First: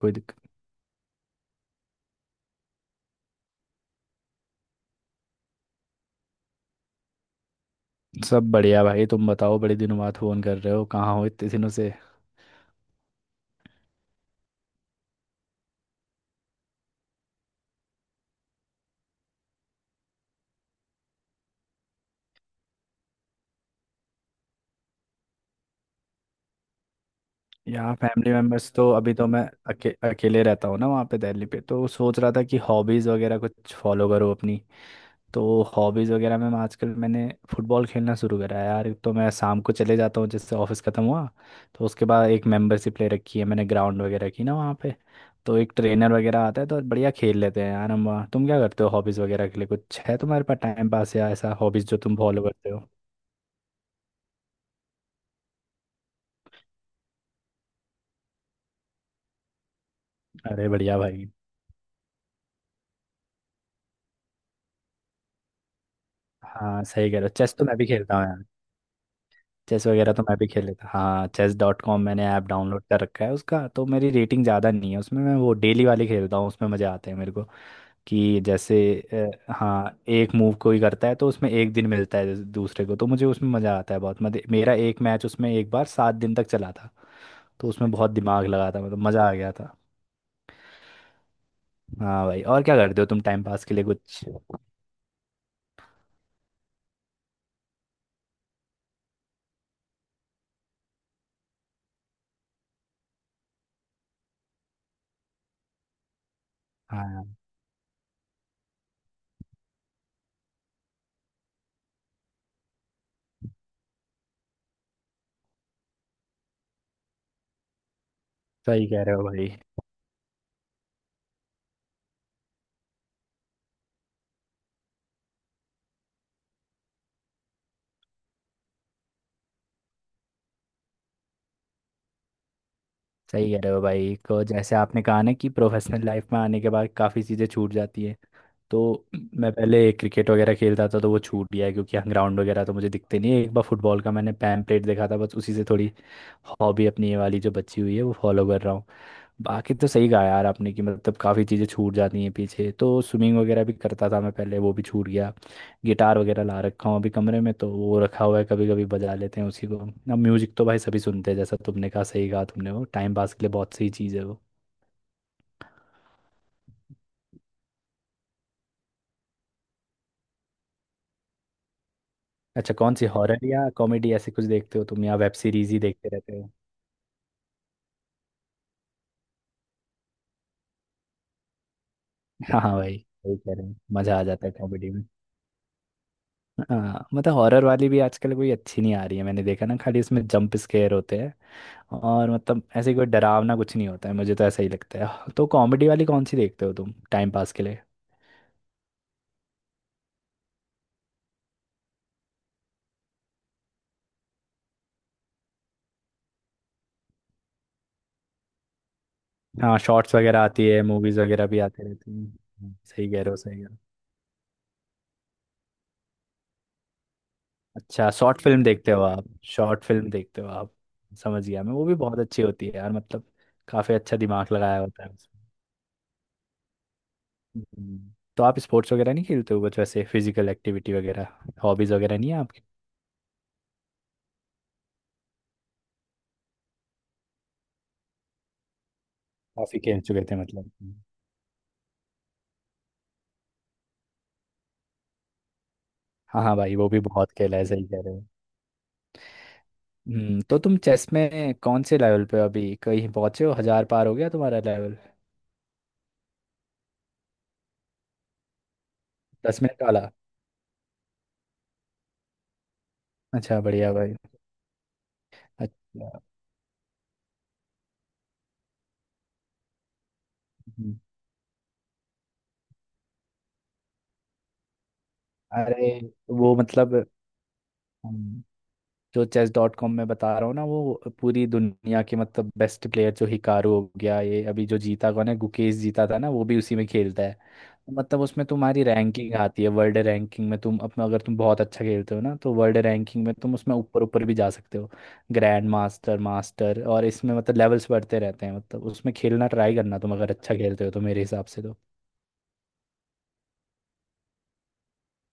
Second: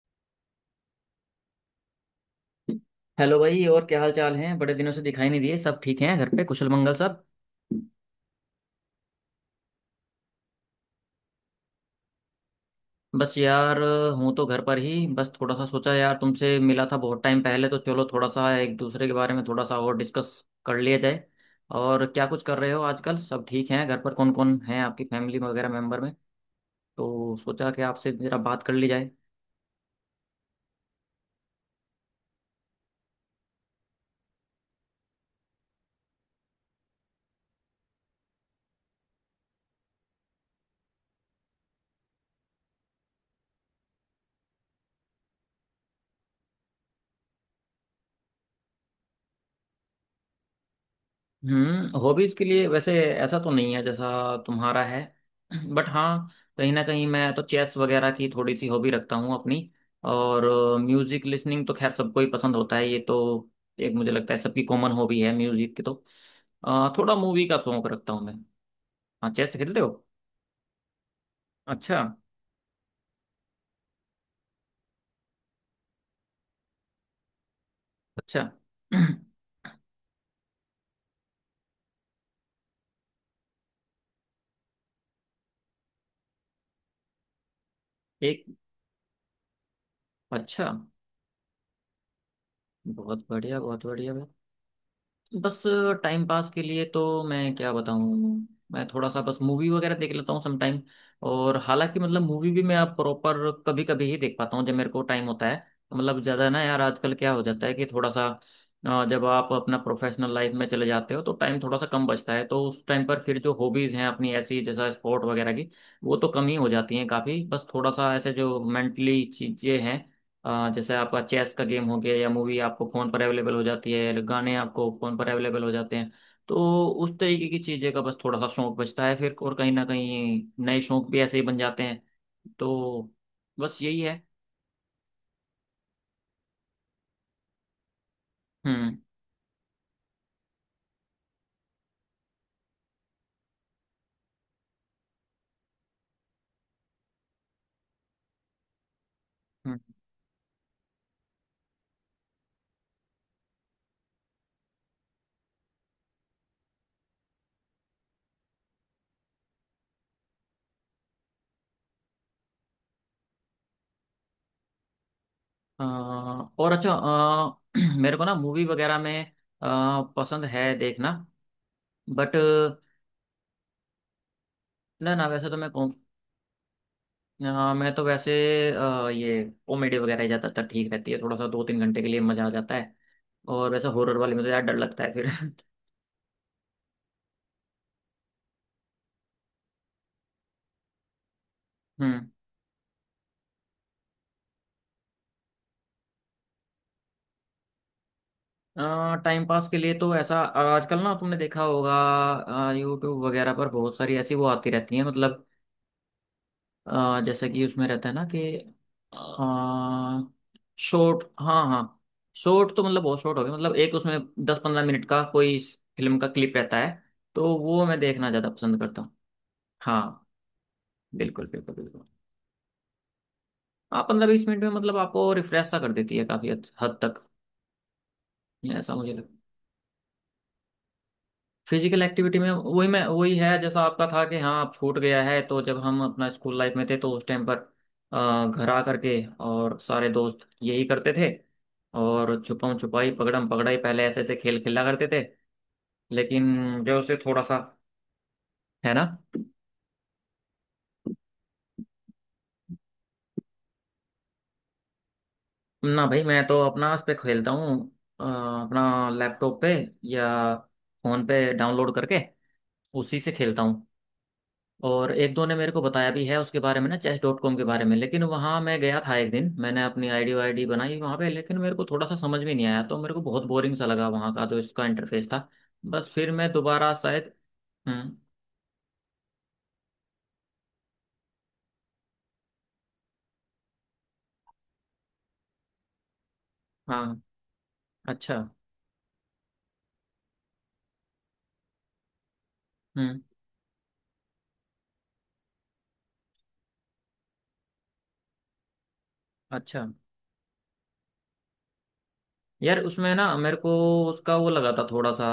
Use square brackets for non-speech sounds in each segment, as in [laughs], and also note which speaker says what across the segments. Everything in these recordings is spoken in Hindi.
Speaker 1: कोई दिक्कत।
Speaker 2: हेलो भाई, और क्या हाल चाल है? बड़े दिनों से दिखाई नहीं दिए। सब ठीक हैं घर पे? कुशल मंगल सब?
Speaker 1: सब बढ़िया भाई, तुम बताओ, बड़े दिनों बाद फोन कर रहे हो, कहाँ हो इतने दिनों से?
Speaker 2: बस यार, हूँ तो घर पर ही। बस थोड़ा सा सोचा, यार तुमसे मिला था बहुत टाइम पहले, तो चलो थोड़ा सा एक दूसरे के बारे में थोड़ा सा और डिस्कस कर लिया जाए। और क्या कुछ कर रहे हो आजकल? सब ठीक हैं घर पर? कौन कौन है आपकी फैमिली वगैरह मेंबर में? तो सोचा कि
Speaker 1: यहाँ
Speaker 2: आपसे
Speaker 1: फैमिली
Speaker 2: जरा बात
Speaker 1: मेम्बर्स
Speaker 2: कर ली
Speaker 1: तो
Speaker 2: जाए।
Speaker 1: अभी तो मैं अकेले रहता हूँ ना, वहाँ पे दिल्ली पे। तो सोच रहा था कि हॉबीज़ वगैरह कुछ फॉलो करो अपनी। तो हॉबीज़ वगैरह में मैं आजकल मैंने फुटबॉल खेलना शुरू करा है यार। तो मैं शाम को चले जाता हूँ, जिससे ऑफिस ख़त्म हुआ तो उसके बाद एक मेंबरशिप ले रखी है मैंने ग्राउंड वगैरह की ना वहाँ पे। तो एक ट्रेनर वगैरह आता है, तो बढ़िया खेल लेते हैं यार हम वहाँ। तुम क्या करते हो हॉबीज़ वगैरह के लिए? कुछ है तुम्हारे पास टाइम पास या ऐसा हॉबीज़ जो
Speaker 2: हम्म,
Speaker 1: तुम
Speaker 2: हॉबीज
Speaker 1: फॉलो
Speaker 2: के लिए
Speaker 1: करते हो?
Speaker 2: वैसे ऐसा तो नहीं है जैसा तुम्हारा है। [clears throat] बट हाँ, कहीं ना कहीं मैं तो चेस वगैरह की थोड़ी सी हॉबी रखता हूँ अपनी। और
Speaker 1: अरे बढ़िया भाई।
Speaker 2: म्यूजिक लिसनिंग तो खैर सबको ही पसंद होता है, ये तो एक मुझे लगता है सबकी कॉमन हॉबी है म्यूजिक की। तो
Speaker 1: हाँ सही
Speaker 2: थोड़ा
Speaker 1: कह रहे हो,
Speaker 2: मूवी
Speaker 1: चेस
Speaker 2: का
Speaker 1: तो मैं
Speaker 2: शौक
Speaker 1: भी
Speaker 2: रखता
Speaker 1: खेलता
Speaker 2: हूँ
Speaker 1: हूँ
Speaker 2: मैं।
Speaker 1: यार।
Speaker 2: हाँ, चेस खेलते
Speaker 1: चेस
Speaker 2: हो?
Speaker 1: वगैरह तो मैं भी खेल लेता हाँ। चेस डॉट
Speaker 2: अच्छा।
Speaker 1: कॉम मैंने ऐप डाउनलोड कर रखा है उसका, तो मेरी रेटिंग ज़्यादा नहीं है उसमें। मैं वो डेली वाले खेलता हूँ, उसमें मज़े आते हैं मेरे को
Speaker 2: अच्छा।
Speaker 1: कि जैसे
Speaker 2: [clears throat]
Speaker 1: हाँ एक मूव कोई करता है तो उसमें एक दिन मिलता है जैसे दूसरे को, तो मुझे उसमें मज़ा आता है बहुत। मजे, मेरा एक मैच उसमें एक बार 7 दिन तक चला था, तो उसमें बहुत
Speaker 2: एक
Speaker 1: दिमाग लगा था, मतलब मज़ा आ गया था।
Speaker 2: अच्छा।
Speaker 1: हाँ भाई, और क्या करते हो तुम
Speaker 2: बहुत
Speaker 1: टाइम
Speaker 2: बढ़िया,
Speaker 1: पास के लिए
Speaker 2: बहुत बढ़िया।
Speaker 1: कुछ?
Speaker 2: बस, टाइम पास के लिए तो मैं क्या बताऊँ। मैं थोड़ा सा बस मूवी वगैरह देख लेता हूँ समटाइम। और हालांकि मतलब मूवी भी मैं आप प्रॉपर कभी कभी ही देख पाता हूँ जब मेरे को टाइम होता है। तो मतलब ज़्यादा ना यार, आजकल
Speaker 1: हाँ
Speaker 2: क्या हो जाता है कि थोड़ा सा जब आप अपना प्रोफेशनल लाइफ में चले जाते हो तो टाइम थोड़ा सा कम बचता है, तो उस टाइम पर फिर जो हॉबीज़ हैं अपनी ऐसी जैसा स्पोर्ट वगैरह की, वो तो कम ही हो जाती हैं काफ़ी। बस थोड़ा सा ऐसे जो
Speaker 1: सही कह रहे हो
Speaker 2: मेंटली
Speaker 1: भाई।
Speaker 2: चीज़ें हैं, जैसे आपका चेस का गेम हो गया, या मूवी आपको फ़ोन पर अवेलेबल हो जाती है, गाने आपको फ़ोन पर अवेलेबल हो जाते हैं, तो उस तरीके की चीज़ें का बस थोड़ा सा शौक बचता है फिर। और कहीं ना कहीं नए शौक भी ऐसे ही बन जाते हैं। तो
Speaker 1: सही कह रहे
Speaker 2: बस
Speaker 1: हो
Speaker 2: यही
Speaker 1: भाई
Speaker 2: है।
Speaker 1: को, जैसे आपने कहा ना कि प्रोफेशनल लाइफ में आने के बाद काफ़ी चीज़ें छूट जाती है। तो
Speaker 2: हम्म।
Speaker 1: मैं पहले क्रिकेट वगैरह खेलता था, तो वो छूट गया है, क्योंकि यहाँ ग्राउंड वगैरह तो मुझे दिखते नहीं है। एक बार फुटबॉल का मैंने पैम्पलेट देखा था, बस उसी से थोड़ी हॉबी अपनी ये वाली जो बची हुई है वो फॉलो कर रहा हूँ। बाकी
Speaker 2: हम्म।
Speaker 1: तो सही कहा यार आपने कि मतलब काफ़ी चीज़ें छूट जाती हैं पीछे। तो स्विमिंग वगैरह भी करता था मैं पहले, वो भी छूट गया। गिटार वगैरह ला रखा हूँ अभी कमरे में, तो वो रखा हुआ है, कभी कभी बजा लेते हैं उसी को अब। म्यूजिक तो भाई सभी सुनते हैं, जैसा तुमने कहा, सही कहा तुमने, वो टाइम पास के लिए बहुत सही चीज़ है वो।
Speaker 2: अ, और अच्छा, [clears throat] मेरे को ना मूवी वगैरह में पसंद है देखना, बट
Speaker 1: अच्छा कौन सी, हॉरर या कॉमेडी, ऐसे कुछ देखते हो तुम
Speaker 2: ना
Speaker 1: या
Speaker 2: ना,
Speaker 1: वेब
Speaker 2: वैसे तो मैं
Speaker 1: सीरीज ही देखते रहते हो?
Speaker 2: मैं तो वैसे ये कॉमेडी वगैरह ही ज़्यादातर ठीक रहती है, थोड़ा सा 2-3 घंटे के लिए मज़ा आ
Speaker 1: हाँ हाँ
Speaker 2: जाता है।
Speaker 1: भाई, वही कह रहे
Speaker 2: और
Speaker 1: हैं,
Speaker 2: वैसा हॉरर
Speaker 1: मजा आ
Speaker 2: वाले में
Speaker 1: जाता
Speaker 2: तो
Speaker 1: है
Speaker 2: यार डर
Speaker 1: कॉमेडी में।
Speaker 2: लगता है फिर। [laughs]
Speaker 1: हाँ मतलब हॉरर वाली भी आजकल कोई अच्छी नहीं आ रही है, मैंने देखा ना, खाली इसमें जंप स्केयर होते हैं
Speaker 2: हम्म।
Speaker 1: और मतलब ऐसे कोई डरावना कुछ नहीं होता है, मुझे तो ऐसा ही लगता है। तो कॉमेडी वाली कौन सी देखते हो तुम टाइम पास के लिए?
Speaker 2: टाइम पास के लिए तो ऐसा, आजकल ना तुमने देखा होगा यूट्यूब वगैरह पर बहुत सारी ऐसी वो आती रहती है, मतलब जैसे कि उसमें रहता है ना कि
Speaker 1: हाँ शॉर्ट्स वगैरह आती है, मूवीज
Speaker 2: शॉर्ट,
Speaker 1: वगैरह भी
Speaker 2: हाँ हाँ।
Speaker 1: आती रहती हैं।
Speaker 2: शॉर्ट
Speaker 1: हाँ,
Speaker 2: तो मतलब
Speaker 1: सही
Speaker 2: बहुत
Speaker 1: कह रहे हो,
Speaker 2: शॉर्ट हो गया,
Speaker 1: सही कह रहे
Speaker 2: मतलब
Speaker 1: हो।
Speaker 2: एक उसमें 10-15 मिनट का कोई फिल्म का क्लिप रहता है, तो वो मैं
Speaker 1: अच्छा
Speaker 2: देखना
Speaker 1: शॉर्ट
Speaker 2: ज़्यादा
Speaker 1: फिल्म
Speaker 2: पसंद
Speaker 1: देखते हो
Speaker 2: करता हूँ।
Speaker 1: आप? शॉर्ट फिल्म
Speaker 2: हाँ,
Speaker 1: देखते हो आप?
Speaker 2: बिल्कुल
Speaker 1: समझ गया मैं,
Speaker 2: बिल्कुल
Speaker 1: वो भी
Speaker 2: बिल्कुल।
Speaker 1: बहुत अच्छी होती है यार, मतलब काफी
Speaker 2: हाँ,
Speaker 1: अच्छा
Speaker 2: पंद्रह बीस
Speaker 1: दिमाग
Speaker 2: मिनट में
Speaker 1: लगाया
Speaker 2: मतलब
Speaker 1: होता है।
Speaker 2: आपको रिफ्रेश सा कर देती है काफ़ी हद हद तक,
Speaker 1: हम्म। तो आप स्पोर्ट्स
Speaker 2: ऐसा मुझे
Speaker 1: वगैरह नहीं
Speaker 2: लगता है।
Speaker 1: खेलते हो, बस वैसे फिजिकल एक्टिविटी वगैरह हॉबीज
Speaker 2: फिजिकल
Speaker 1: वगैरह नहीं है
Speaker 2: एक्टिविटी में
Speaker 1: आपकी?
Speaker 2: वही, मैं वही है जैसा आपका था कि हाँ आप छूट गया है। तो जब हम अपना स्कूल लाइफ में थे तो उस टाइम पर घर आ करके और
Speaker 1: काफी खेल
Speaker 2: सारे
Speaker 1: चुके थे
Speaker 2: दोस्त
Speaker 1: मतलब।
Speaker 2: यही
Speaker 1: हम्म।
Speaker 2: करते थे, और छुपम छुपाई, पकड़म पकड़ाई, पहले ऐसे ऐसे खेल खेला करते थे।
Speaker 1: हाँ हाँ भाई,
Speaker 2: लेकिन
Speaker 1: वो
Speaker 2: जो
Speaker 1: भी
Speaker 2: उसे
Speaker 1: बहुत
Speaker 2: थोड़ा
Speaker 1: खेला
Speaker 2: सा
Speaker 1: है, सही कह रहे हो।
Speaker 2: है ना।
Speaker 1: हम्म, तो तुम चेस में कौन से लेवल पे हो अभी? कहीं पहुंचे हो, 1000 पार हो गया तुम्हारा लेवल?
Speaker 2: ना भाई, मैं तो अपना उस पे खेलता हूँ, अपना लैपटॉप
Speaker 1: दस
Speaker 2: पे
Speaker 1: मिनट वाला
Speaker 2: या फोन पे डाउनलोड करके, उसी से
Speaker 1: अच्छा
Speaker 2: खेलता हूँ।
Speaker 1: बढ़िया भाई।
Speaker 2: और एक दो ने मेरे को बताया
Speaker 1: अच्छा।
Speaker 2: भी है उसके बारे में ना, चेस डॉट कॉम के बारे में। लेकिन वहाँ मैं गया था एक दिन, मैंने अपनी आईडी वाईडी
Speaker 1: हम्म,
Speaker 2: बनाई वहाँ पे, लेकिन मेरे को थोड़ा सा समझ में नहीं आया, तो मेरे को बहुत बोरिंग सा लगा वहाँ का जो इसका इंटरफेस था।
Speaker 1: अरे
Speaker 2: बस फिर मैं
Speaker 1: वो
Speaker 2: दोबारा
Speaker 1: मतलब
Speaker 2: शायद। हम्म।
Speaker 1: हम्म, जो चेस डॉट कॉम में बता रहा हूँ ना, वो पूरी दुनिया के मतलब बेस्ट प्लेयर जो हिकारू हो गया, ये अभी जो जीता कौन है, गुकेश जीता था ना, वो भी उसी में
Speaker 2: हाँ।
Speaker 1: खेलता है। मतलब
Speaker 2: अच्छा।
Speaker 1: उसमें तुम्हारी रैंकिंग आती है, वर्ल्ड रैंकिंग में तुम अपना, अगर तुम बहुत अच्छा खेलते हो ना, तो वर्ल्ड
Speaker 2: हम्म।
Speaker 1: रैंकिंग में तुम उसमें ऊपर ऊपर भी जा सकते हो। ग्रैंड मास्टर, मास्टर, और इसमें मतलब लेवल्स बढ़ते रहते हैं। मतलब उसमें खेलना, ट्राई
Speaker 2: अच्छा।
Speaker 1: करना, तुम अगर अच्छा खेलते हो तो मेरे हिसाब से तो।
Speaker 2: यार उसमें ना मेरे को उसका वो लगा था थोड़ा सा,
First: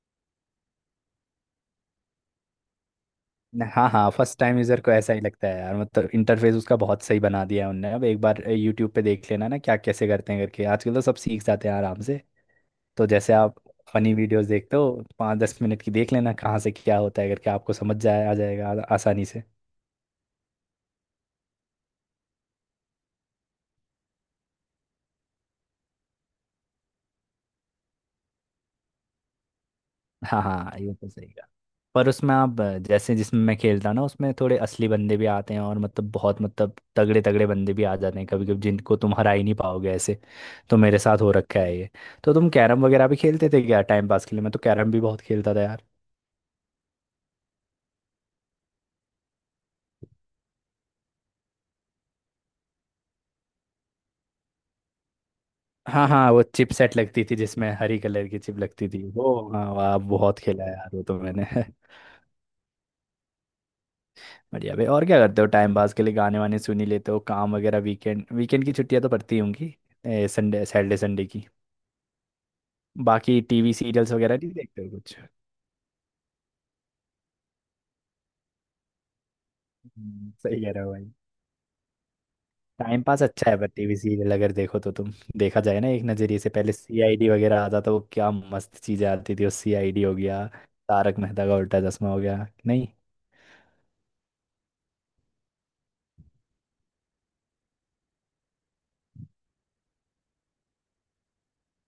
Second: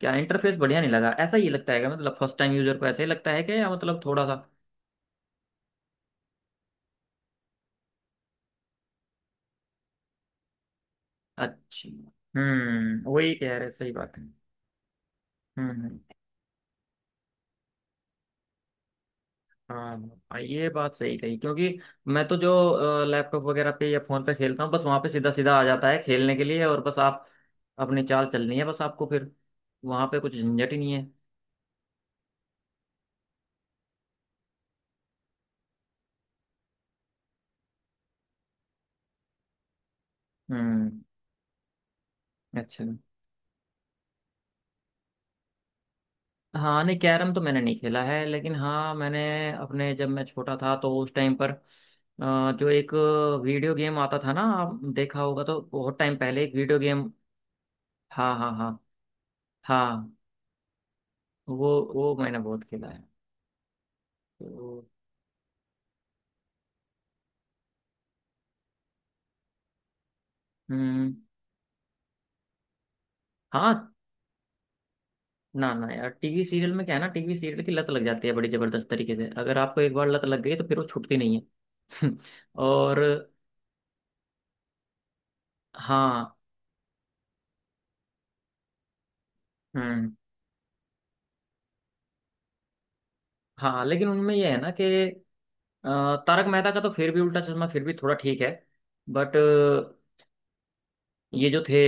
Speaker 2: क्या इंटरफेस बढ़िया नहीं लगा, ऐसा ही लगता है क्या? मतलब फर्स्ट टाइम यूजर को ऐसा ही लगता है क्या, या
Speaker 1: हाँ
Speaker 2: मतलब
Speaker 1: हाँ,
Speaker 2: थोड़ा सा।
Speaker 1: फर्स्ट टाइम यूजर को ऐसा ही लगता है यार, मतलब इंटरफेस उसका बहुत सही बना दिया है उनने। अब एक बार यूट्यूब पे देख लेना ना क्या कैसे करते हैं करके, आजकल तो सब सीख जाते हैं
Speaker 2: अच्छा।
Speaker 1: आराम से। तो
Speaker 2: हम्म,
Speaker 1: जैसे
Speaker 2: वही कह
Speaker 1: आप
Speaker 2: रहे, सही
Speaker 1: फनी
Speaker 2: बात है।
Speaker 1: वीडियोस देखते हो, पाँच दस
Speaker 2: हम्म। हम्म।
Speaker 1: मिनट की देख लेना कहाँ से क्या होता है करके, आपको समझ जाए, आ जाएगा आसानी से।
Speaker 2: हाँ, ये बात सही कही क्योंकि मैं तो जो लैपटॉप वगैरह पे या फोन पे खेलता हूँ, बस वहां पे सीधा सीधा आ जाता है खेलने के लिए, और बस आप अपनी चाल चलनी है बस आपको फिर, वहां पे कुछ
Speaker 1: हाँ
Speaker 2: झंझट ही
Speaker 1: हाँ
Speaker 2: नहीं
Speaker 1: ये
Speaker 2: है।
Speaker 1: तो सही। पर उसमें आप जैसे जिसमें मैं खेलता हूँ ना, उसमें थोड़े असली बंदे भी आते हैं और मतलब बहुत, मतलब तगड़े तगड़े बंदे भी आ जाते हैं कभी कभी, जिनको तुम हरा ही नहीं पाओगे ऐसे। तो मेरे
Speaker 2: हम्म।
Speaker 1: साथ हो रखा है ये। तो तुम
Speaker 2: अच्छा।
Speaker 1: कैरम वगैरह भी खेलते थे क्या टाइम पास के लिए? मैं तो कैरम भी बहुत खेलता था यार।
Speaker 2: हाँ, नहीं, कैरम तो मैंने नहीं खेला है, लेकिन हाँ मैंने अपने जब मैं छोटा था तो उस टाइम पर जो एक वीडियो गेम आता था ना, आप देखा होगा, तो बहुत
Speaker 1: हाँ
Speaker 2: टाइम
Speaker 1: हाँ, वो
Speaker 2: पहले एक
Speaker 1: चिप
Speaker 2: वीडियो
Speaker 1: सेट
Speaker 2: गेम।
Speaker 1: लगती थी, जिसमें हरी कलर
Speaker 2: हाँ
Speaker 1: की
Speaker 2: हाँ
Speaker 1: चिप
Speaker 2: हाँ।
Speaker 1: लगती थी वो, हाँ वाह,
Speaker 2: हाँ,
Speaker 1: बहुत खेला है यार वो तो मैंने
Speaker 2: वो
Speaker 1: [laughs]
Speaker 2: वो मैंने बहुत खेला है।
Speaker 1: बढ़िया
Speaker 2: तो
Speaker 1: भाई, और क्या करते हो टाइम पास के लिए? गाने वाने सुन ही लेते हो? काम वगैरह, वीकेंड, वीकेंड की छुट्टियां तो पड़ती होंगी, संडे, सैटरडे
Speaker 2: हम्म।
Speaker 1: संडे की। बाकी टीवी
Speaker 2: हाँ।
Speaker 1: सीरियल्स वगैरह नहीं देखते हो कुछ?
Speaker 2: ना ना यार, टीवी सीरियल में क्या है ना, टीवी सीरियल की लत लग जाती है बड़ी जबरदस्त तरीके से, अगर आपको एक बार लत लग गई
Speaker 1: सही
Speaker 2: तो
Speaker 1: कह
Speaker 2: फिर
Speaker 1: रहे
Speaker 2: वो
Speaker 1: हो भाई।
Speaker 2: छूटती नहीं है। [laughs] और
Speaker 1: टाइम पास अच्छा है पर टीवी सीरियल अगर देखो तो तुम, देखा जाए ना एक
Speaker 2: हाँ।
Speaker 1: नजरिए से, पहले सीआईडी वगैरह आता तो क्या मस्त चीजें आती थी। सीआईडी
Speaker 2: हम्म।
Speaker 1: हो गया, तारक मेहता का उल्टा चश्मा हो गया, नहीं?
Speaker 2: हाँ, लेकिन उनमें यह है ना कि तारक मेहता का तो फिर भी उल्टा चश्मा फिर भी थोड़ा ठीक है। बट ये जो थे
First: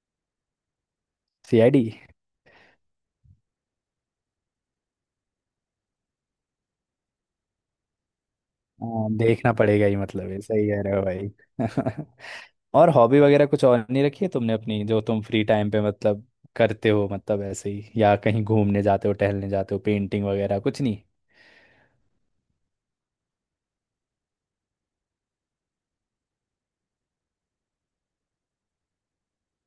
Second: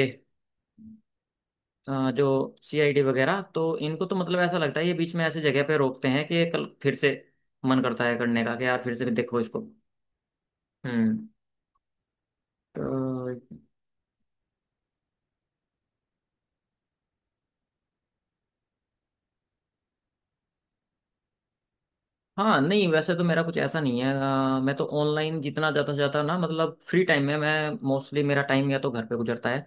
Speaker 1: सीआईडी,
Speaker 2: जो सीआईडी वगैरह, तो इनको तो मतलब ऐसा लगता है ये बीच में ऐसे जगह पे रोकते हैं कि कल फिर से मन करता है करने का कि यार फिर से
Speaker 1: हाँ
Speaker 2: भी देखो
Speaker 1: देखना
Speaker 2: इसको।
Speaker 1: पड़ेगा ही, मतलब है, सही कह रहे हो
Speaker 2: हम्म।
Speaker 1: भाई [laughs]
Speaker 2: तो
Speaker 1: और हॉबी वगैरह कुछ और नहीं रखी है तुमने अपनी जो तुम फ्री टाइम पे मतलब करते हो, मतलब ऐसे ही, या कहीं घूमने जाते हो, टहलने जाते हो, पेंटिंग वगैरह कुछ नहीं?
Speaker 2: हाँ, नहीं वैसे तो मेरा कुछ ऐसा नहीं है। मैं तो ऑनलाइन जितना ज़्यादा से ज़्यादा ना, मतलब फ्री टाइम में, मैं मोस्टली मेरा टाइम या तो घर पे गुजरता है,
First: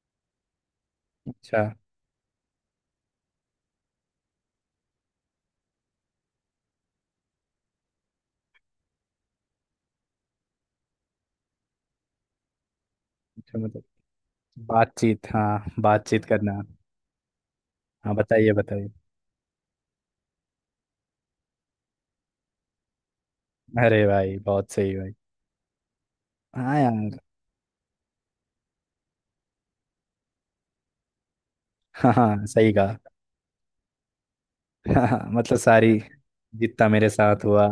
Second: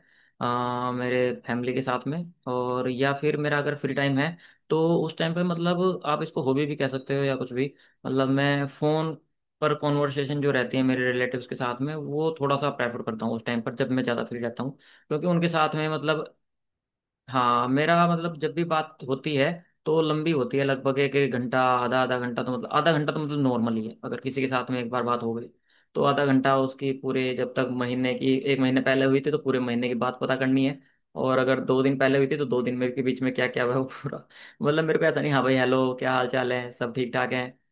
Speaker 2: मेरे
Speaker 1: अच्छा।
Speaker 2: फैमिली के साथ में। और या फिर मेरा अगर फ्री टाइम है, तो उस टाइम पे, मतलब आप इसको हॉबी भी कह सकते हो या कुछ भी, मतलब मैं फ़ोन पर कॉन्वर्सेशन जो रहती है मेरे रिलेटिव्स के साथ में, वो थोड़ा सा प्रेफर करता हूँ उस
Speaker 1: अच्छा
Speaker 2: टाइम पर
Speaker 1: मतलब
Speaker 2: जब मैं ज़्यादा फ्री रहता हूँ। क्योंकि
Speaker 1: बातचीत,
Speaker 2: उनके
Speaker 1: हाँ
Speaker 2: साथ में
Speaker 1: बातचीत
Speaker 2: मतलब,
Speaker 1: करना।
Speaker 2: हाँ मेरा
Speaker 1: हाँ
Speaker 2: मतलब जब
Speaker 1: बताइए,
Speaker 2: भी
Speaker 1: बताइए।
Speaker 2: बात होती है तो लंबी होती है, लगभग एक एक घंटा, आधा आधा घंटा, तो मतलब आधा घंटा तो मतलब नॉर्मल ही है
Speaker 1: अरे
Speaker 2: अगर
Speaker 1: भाई,
Speaker 2: किसी के साथ
Speaker 1: बहुत
Speaker 2: में एक
Speaker 1: सही
Speaker 2: बार
Speaker 1: भाई।
Speaker 2: बात हो गई तो। आधा घंटा
Speaker 1: हाँ
Speaker 2: उसकी
Speaker 1: यार।
Speaker 2: पूरे जब तक महीने की, एक महीने पहले हुई थी तो पूरे महीने की बात पता करनी है, और अगर 2 दिन
Speaker 1: हाँ
Speaker 2: पहले हुई थी तो
Speaker 1: हाँ
Speaker 2: दो
Speaker 1: सही
Speaker 2: दिन में
Speaker 1: कहा
Speaker 2: के बीच में क्या क्या हुआ [laughs] है वो पूरा। मतलब
Speaker 1: [laughs]
Speaker 2: मेरे को ऐसा
Speaker 1: हाँ,
Speaker 2: नहीं, हाँ भाई
Speaker 1: मतलब
Speaker 2: हेलो
Speaker 1: सारी,
Speaker 2: क्या हाल चाल है
Speaker 1: जितना
Speaker 2: सब
Speaker 1: मेरे
Speaker 2: ठीक ठाक है।
Speaker 1: साथ हुआ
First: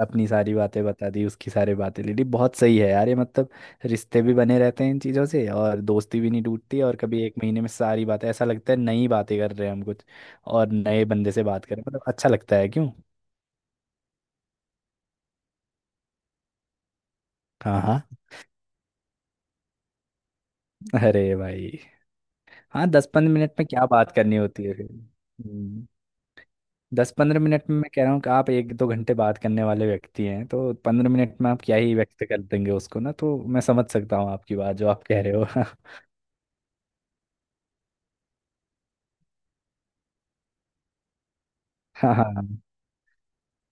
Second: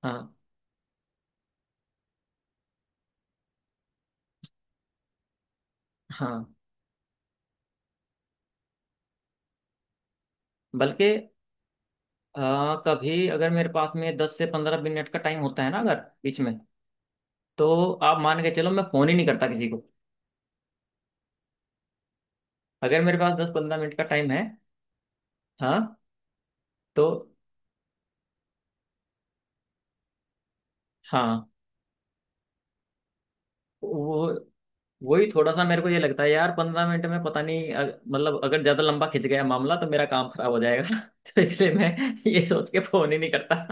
Speaker 1: अपनी
Speaker 2: हाँ
Speaker 1: सारी बातें बता दी, उसकी सारी बातें ले ली, बहुत सही है यार ये मतलब। रिश्ते भी बने रहते हैं इन चीज़ों से और दोस्ती भी नहीं
Speaker 2: हाँ।
Speaker 1: टूटती, और कभी 1 महीने में सारी बातें, ऐसा लगता है नई बातें कर रहे हैं हम कुछ और, नए
Speaker 2: बल्कि
Speaker 1: बंदे से बात कर रहे हैं, मतलब अच्छा लगता है क्यों।
Speaker 2: कभी अगर मेरे पास में 10 से 15 मिनट का टाइम होता है ना, अगर बीच में,
Speaker 1: हाँ
Speaker 2: तो
Speaker 1: हाँ।
Speaker 2: आप मान के चलो मैं फोन ही नहीं करता किसी को,
Speaker 1: अरे भाई, हाँ
Speaker 2: अगर
Speaker 1: दस
Speaker 2: मेरे पास
Speaker 1: पंद्रह
Speaker 2: दस
Speaker 1: मिनट में
Speaker 2: पंद्रह
Speaker 1: क्या
Speaker 2: मिनट का
Speaker 1: बात
Speaker 2: टाइम
Speaker 1: करनी
Speaker 2: है।
Speaker 1: होती है फिर। हम्म।
Speaker 2: हाँ। तो।
Speaker 1: 10 15 मिनट में मैं कह रहा हूँ कि आप 1 2 घंटे बात करने वाले व्यक्ति हैं, तो 15 मिनट
Speaker 2: हाँ।
Speaker 1: में आप क्या ही व्यक्त कर देंगे उसको। ना तो मैं समझ सकता हूँ
Speaker 2: वो
Speaker 1: आपकी बात जो आप कह
Speaker 2: वही
Speaker 1: रहे हो
Speaker 2: थोड़ा सा मेरे को ये
Speaker 1: [laughs]
Speaker 2: लगता है यार 15 मिनट में पता नहीं मतलब अगर ज्यादा लंबा खिंच गया मामला तो मेरा काम खराब हो जाएगा। [laughs] तो इसलिए मैं
Speaker 1: हाँ हाँ।
Speaker 2: ये सोच के फोन ही नहीं करता।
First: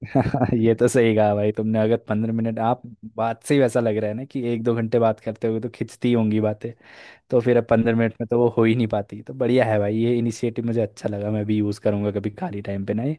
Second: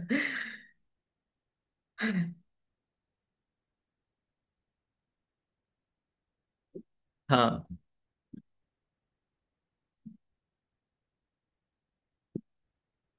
Speaker 1: [laughs] ये तो सही कहा भाई तुमने, अगर 15 मिनट आप, बात से ही वैसा लग रहा है ना कि 1 2 घंटे बात करते होगे, तो खिंचती होंगी बातें।
Speaker 2: [laughs]
Speaker 1: तो फिर अब
Speaker 2: हाँ
Speaker 1: 15 मिनट में तो वो हो ही नहीं पाती। तो बढ़िया है भाई ये इनिशिएटिव, मुझे अच्छा लगा, मैं भी यूज़ करूँगा कभी खाली टाइम पे ना ये,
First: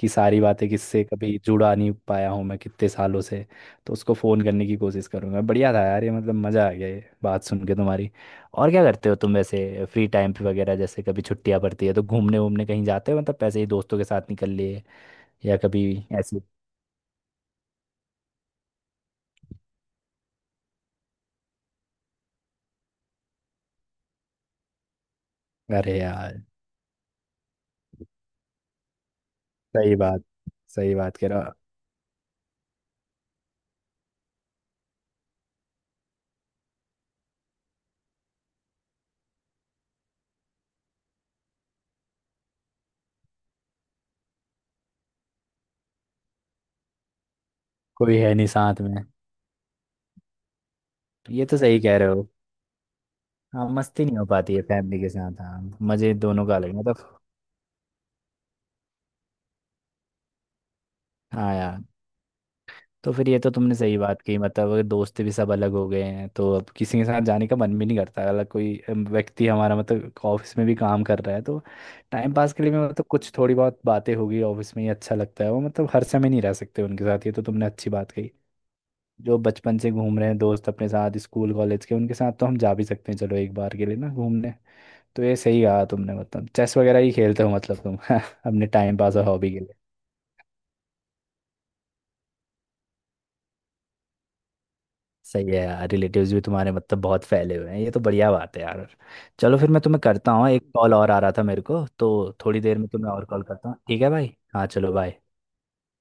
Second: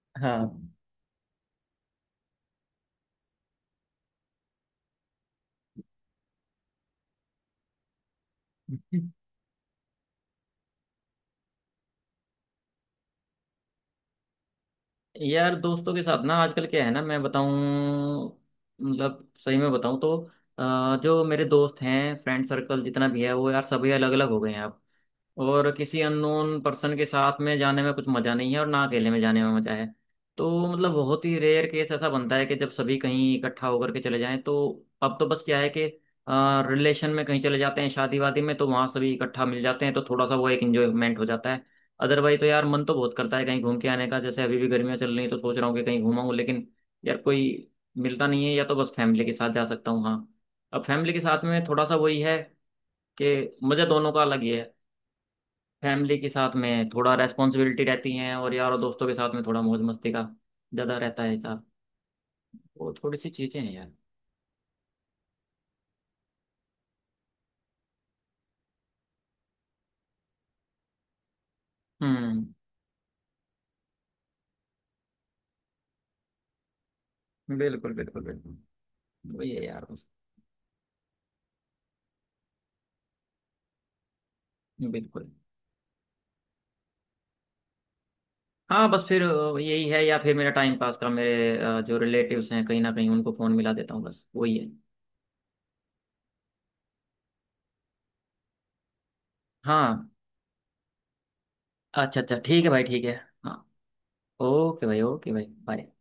Speaker 1: कि सारी
Speaker 2: हाँ।
Speaker 1: बातें, किससे कभी जुड़ा नहीं पाया हूँ मैं कितने सालों से, तो उसको फ़ोन करने की कोशिश करूँगा। बढ़िया था यार ये, मतलब मज़ा आ गया ये बात सुन के तुम्हारी। और क्या करते हो तुम वैसे फ्री टाइम पे वगैरह, जैसे कभी छुट्टियाँ पड़ती है तो घूमने वूमने कहीं जाते हो, मतलब पैसे ही दोस्तों के साथ निकल लिए,
Speaker 2: यार
Speaker 1: या कभी
Speaker 2: दोस्तों के साथ ना
Speaker 1: ऐसे?
Speaker 2: आजकल क्या है ना, मैं बताऊं मतलब सही में बताऊं तो, जो मेरे दोस्त हैं फ्रेंड सर्कल जितना भी है, वो यार सभी अलग अलग हो गए हैं अब। और
Speaker 1: अरे
Speaker 2: किसी
Speaker 1: यार,
Speaker 2: अननोन पर्सन के साथ में जाने में कुछ मज़ा नहीं है, और ना अकेले में जाने में मज़ा है।
Speaker 1: सही बात।
Speaker 2: तो मतलब
Speaker 1: सही बात
Speaker 2: बहुत
Speaker 1: कह
Speaker 2: ही
Speaker 1: रहा।
Speaker 2: रेयर केस ऐसा बनता है कि जब सभी कहीं इकट्ठा होकर के चले जाएं तो। अब तो बस क्या है कि रिलेशन में कहीं चले जाते हैं, शादी वादी में, तो वहाँ सभी इकट्ठा मिल जाते हैं, तो थोड़ा सा वो एक इंजॉयमेंट हो जाता है। अदरवाइज तो यार मन तो बहुत करता है कहीं घूम के आने का, जैसे अभी भी गर्मियाँ चल रही हैं तो सोच रहा हूँ कि कहीं घूमाऊँ, लेकिन यार कोई
Speaker 1: कोई
Speaker 2: मिलता
Speaker 1: है
Speaker 2: नहीं
Speaker 1: नहीं
Speaker 2: है, या तो
Speaker 1: साथ
Speaker 2: बस
Speaker 1: में।
Speaker 2: फैमिली के साथ जा सकता हूँ। हाँ, अब फैमिली के साथ
Speaker 1: ये तो
Speaker 2: में
Speaker 1: सही
Speaker 2: थोड़ा सा
Speaker 1: कह रहे
Speaker 2: वही
Speaker 1: हो।
Speaker 2: है कि
Speaker 1: हाँ
Speaker 2: मज़ा
Speaker 1: मस्ती
Speaker 2: दोनों
Speaker 1: नहीं
Speaker 2: का
Speaker 1: हो
Speaker 2: अलग ही
Speaker 1: पाती है
Speaker 2: है।
Speaker 1: फैमिली के साथ, हाँ मजे
Speaker 2: फैमिली के
Speaker 1: दोनों
Speaker 2: साथ
Speaker 1: का अलग
Speaker 2: में थोड़ा
Speaker 1: मतलब।
Speaker 2: रेस्पॉन्सिबिलिटी रहती हैं, और यार और दोस्तों के साथ में थोड़ा मौज मस्ती का ज़्यादा रहता है
Speaker 1: हाँ
Speaker 2: यार।
Speaker 1: यार।
Speaker 2: वो
Speaker 1: तो
Speaker 2: थोड़ी सी
Speaker 1: फिर ये तो
Speaker 2: चीज़ें हैं
Speaker 1: तुमने
Speaker 2: यार।
Speaker 1: सही बात कही, मतलब अगर दोस्त भी सब अलग हो गए हैं तो अब किसी के साथ जाने का मन भी नहीं करता। अलग कोई व्यक्ति हमारा, मतलब ऑफिस में भी काम कर रहा है तो टाइम
Speaker 2: हम्म।
Speaker 1: पास के लिए भी मतलब कुछ थोड़ी बहुत बातें होगी ऑफिस में ही, अच्छा लगता है वो, मतलब हर समय नहीं रह सकते उनके साथ। ये तो तुमने अच्छी
Speaker 2: बिल्कुल
Speaker 1: बात
Speaker 2: बिल्कुल
Speaker 1: कही।
Speaker 2: बिल्कुल।
Speaker 1: जो
Speaker 2: वही है
Speaker 1: बचपन
Speaker 2: यार
Speaker 1: से
Speaker 2: बस।
Speaker 1: घूम रहे हैं दोस्त अपने साथ, स्कूल कॉलेज के, उनके साथ तो हम जा भी सकते हैं, चलो एक बार के लिए ना घूमने। तो
Speaker 2: बिल्कुल।
Speaker 1: ये सही कहा तुमने, मतलब चेस वगैरह ही खेलते हो मतलब तुम [laughs] अपने
Speaker 2: हाँ,
Speaker 1: टाइम
Speaker 2: बस
Speaker 1: पास
Speaker 2: फिर
Speaker 1: और हॉबी के लिए।
Speaker 2: यही है, या फिर मेरा टाइम पास का, मेरे जो रिलेटिव्स हैं कहीं ना कहीं उनको फ़ोन मिला देता हूँ, बस वही है।
Speaker 1: सही है यार, रिलेटिव्स भी तुम्हारे मतलब बहुत फैले हुए हैं, ये तो बढ़िया बात है यार। चलो फिर मैं तुम्हें
Speaker 2: हाँ,
Speaker 1: करता हूँ एक कॉल, और आ रहा था मेरे को तो
Speaker 2: अच्छा अच्छा,
Speaker 1: थोड़ी
Speaker 2: ठीक है
Speaker 1: देर
Speaker 2: भाई,
Speaker 1: में
Speaker 2: ठीक
Speaker 1: तुम्हें
Speaker 2: है।
Speaker 1: और कॉल
Speaker 2: हाँ,
Speaker 1: करता हूँ। ठीक है भाई, हाँ
Speaker 2: ओके
Speaker 1: चलो
Speaker 2: भाई,
Speaker 1: बाय।
Speaker 2: ओके भाई, बाय।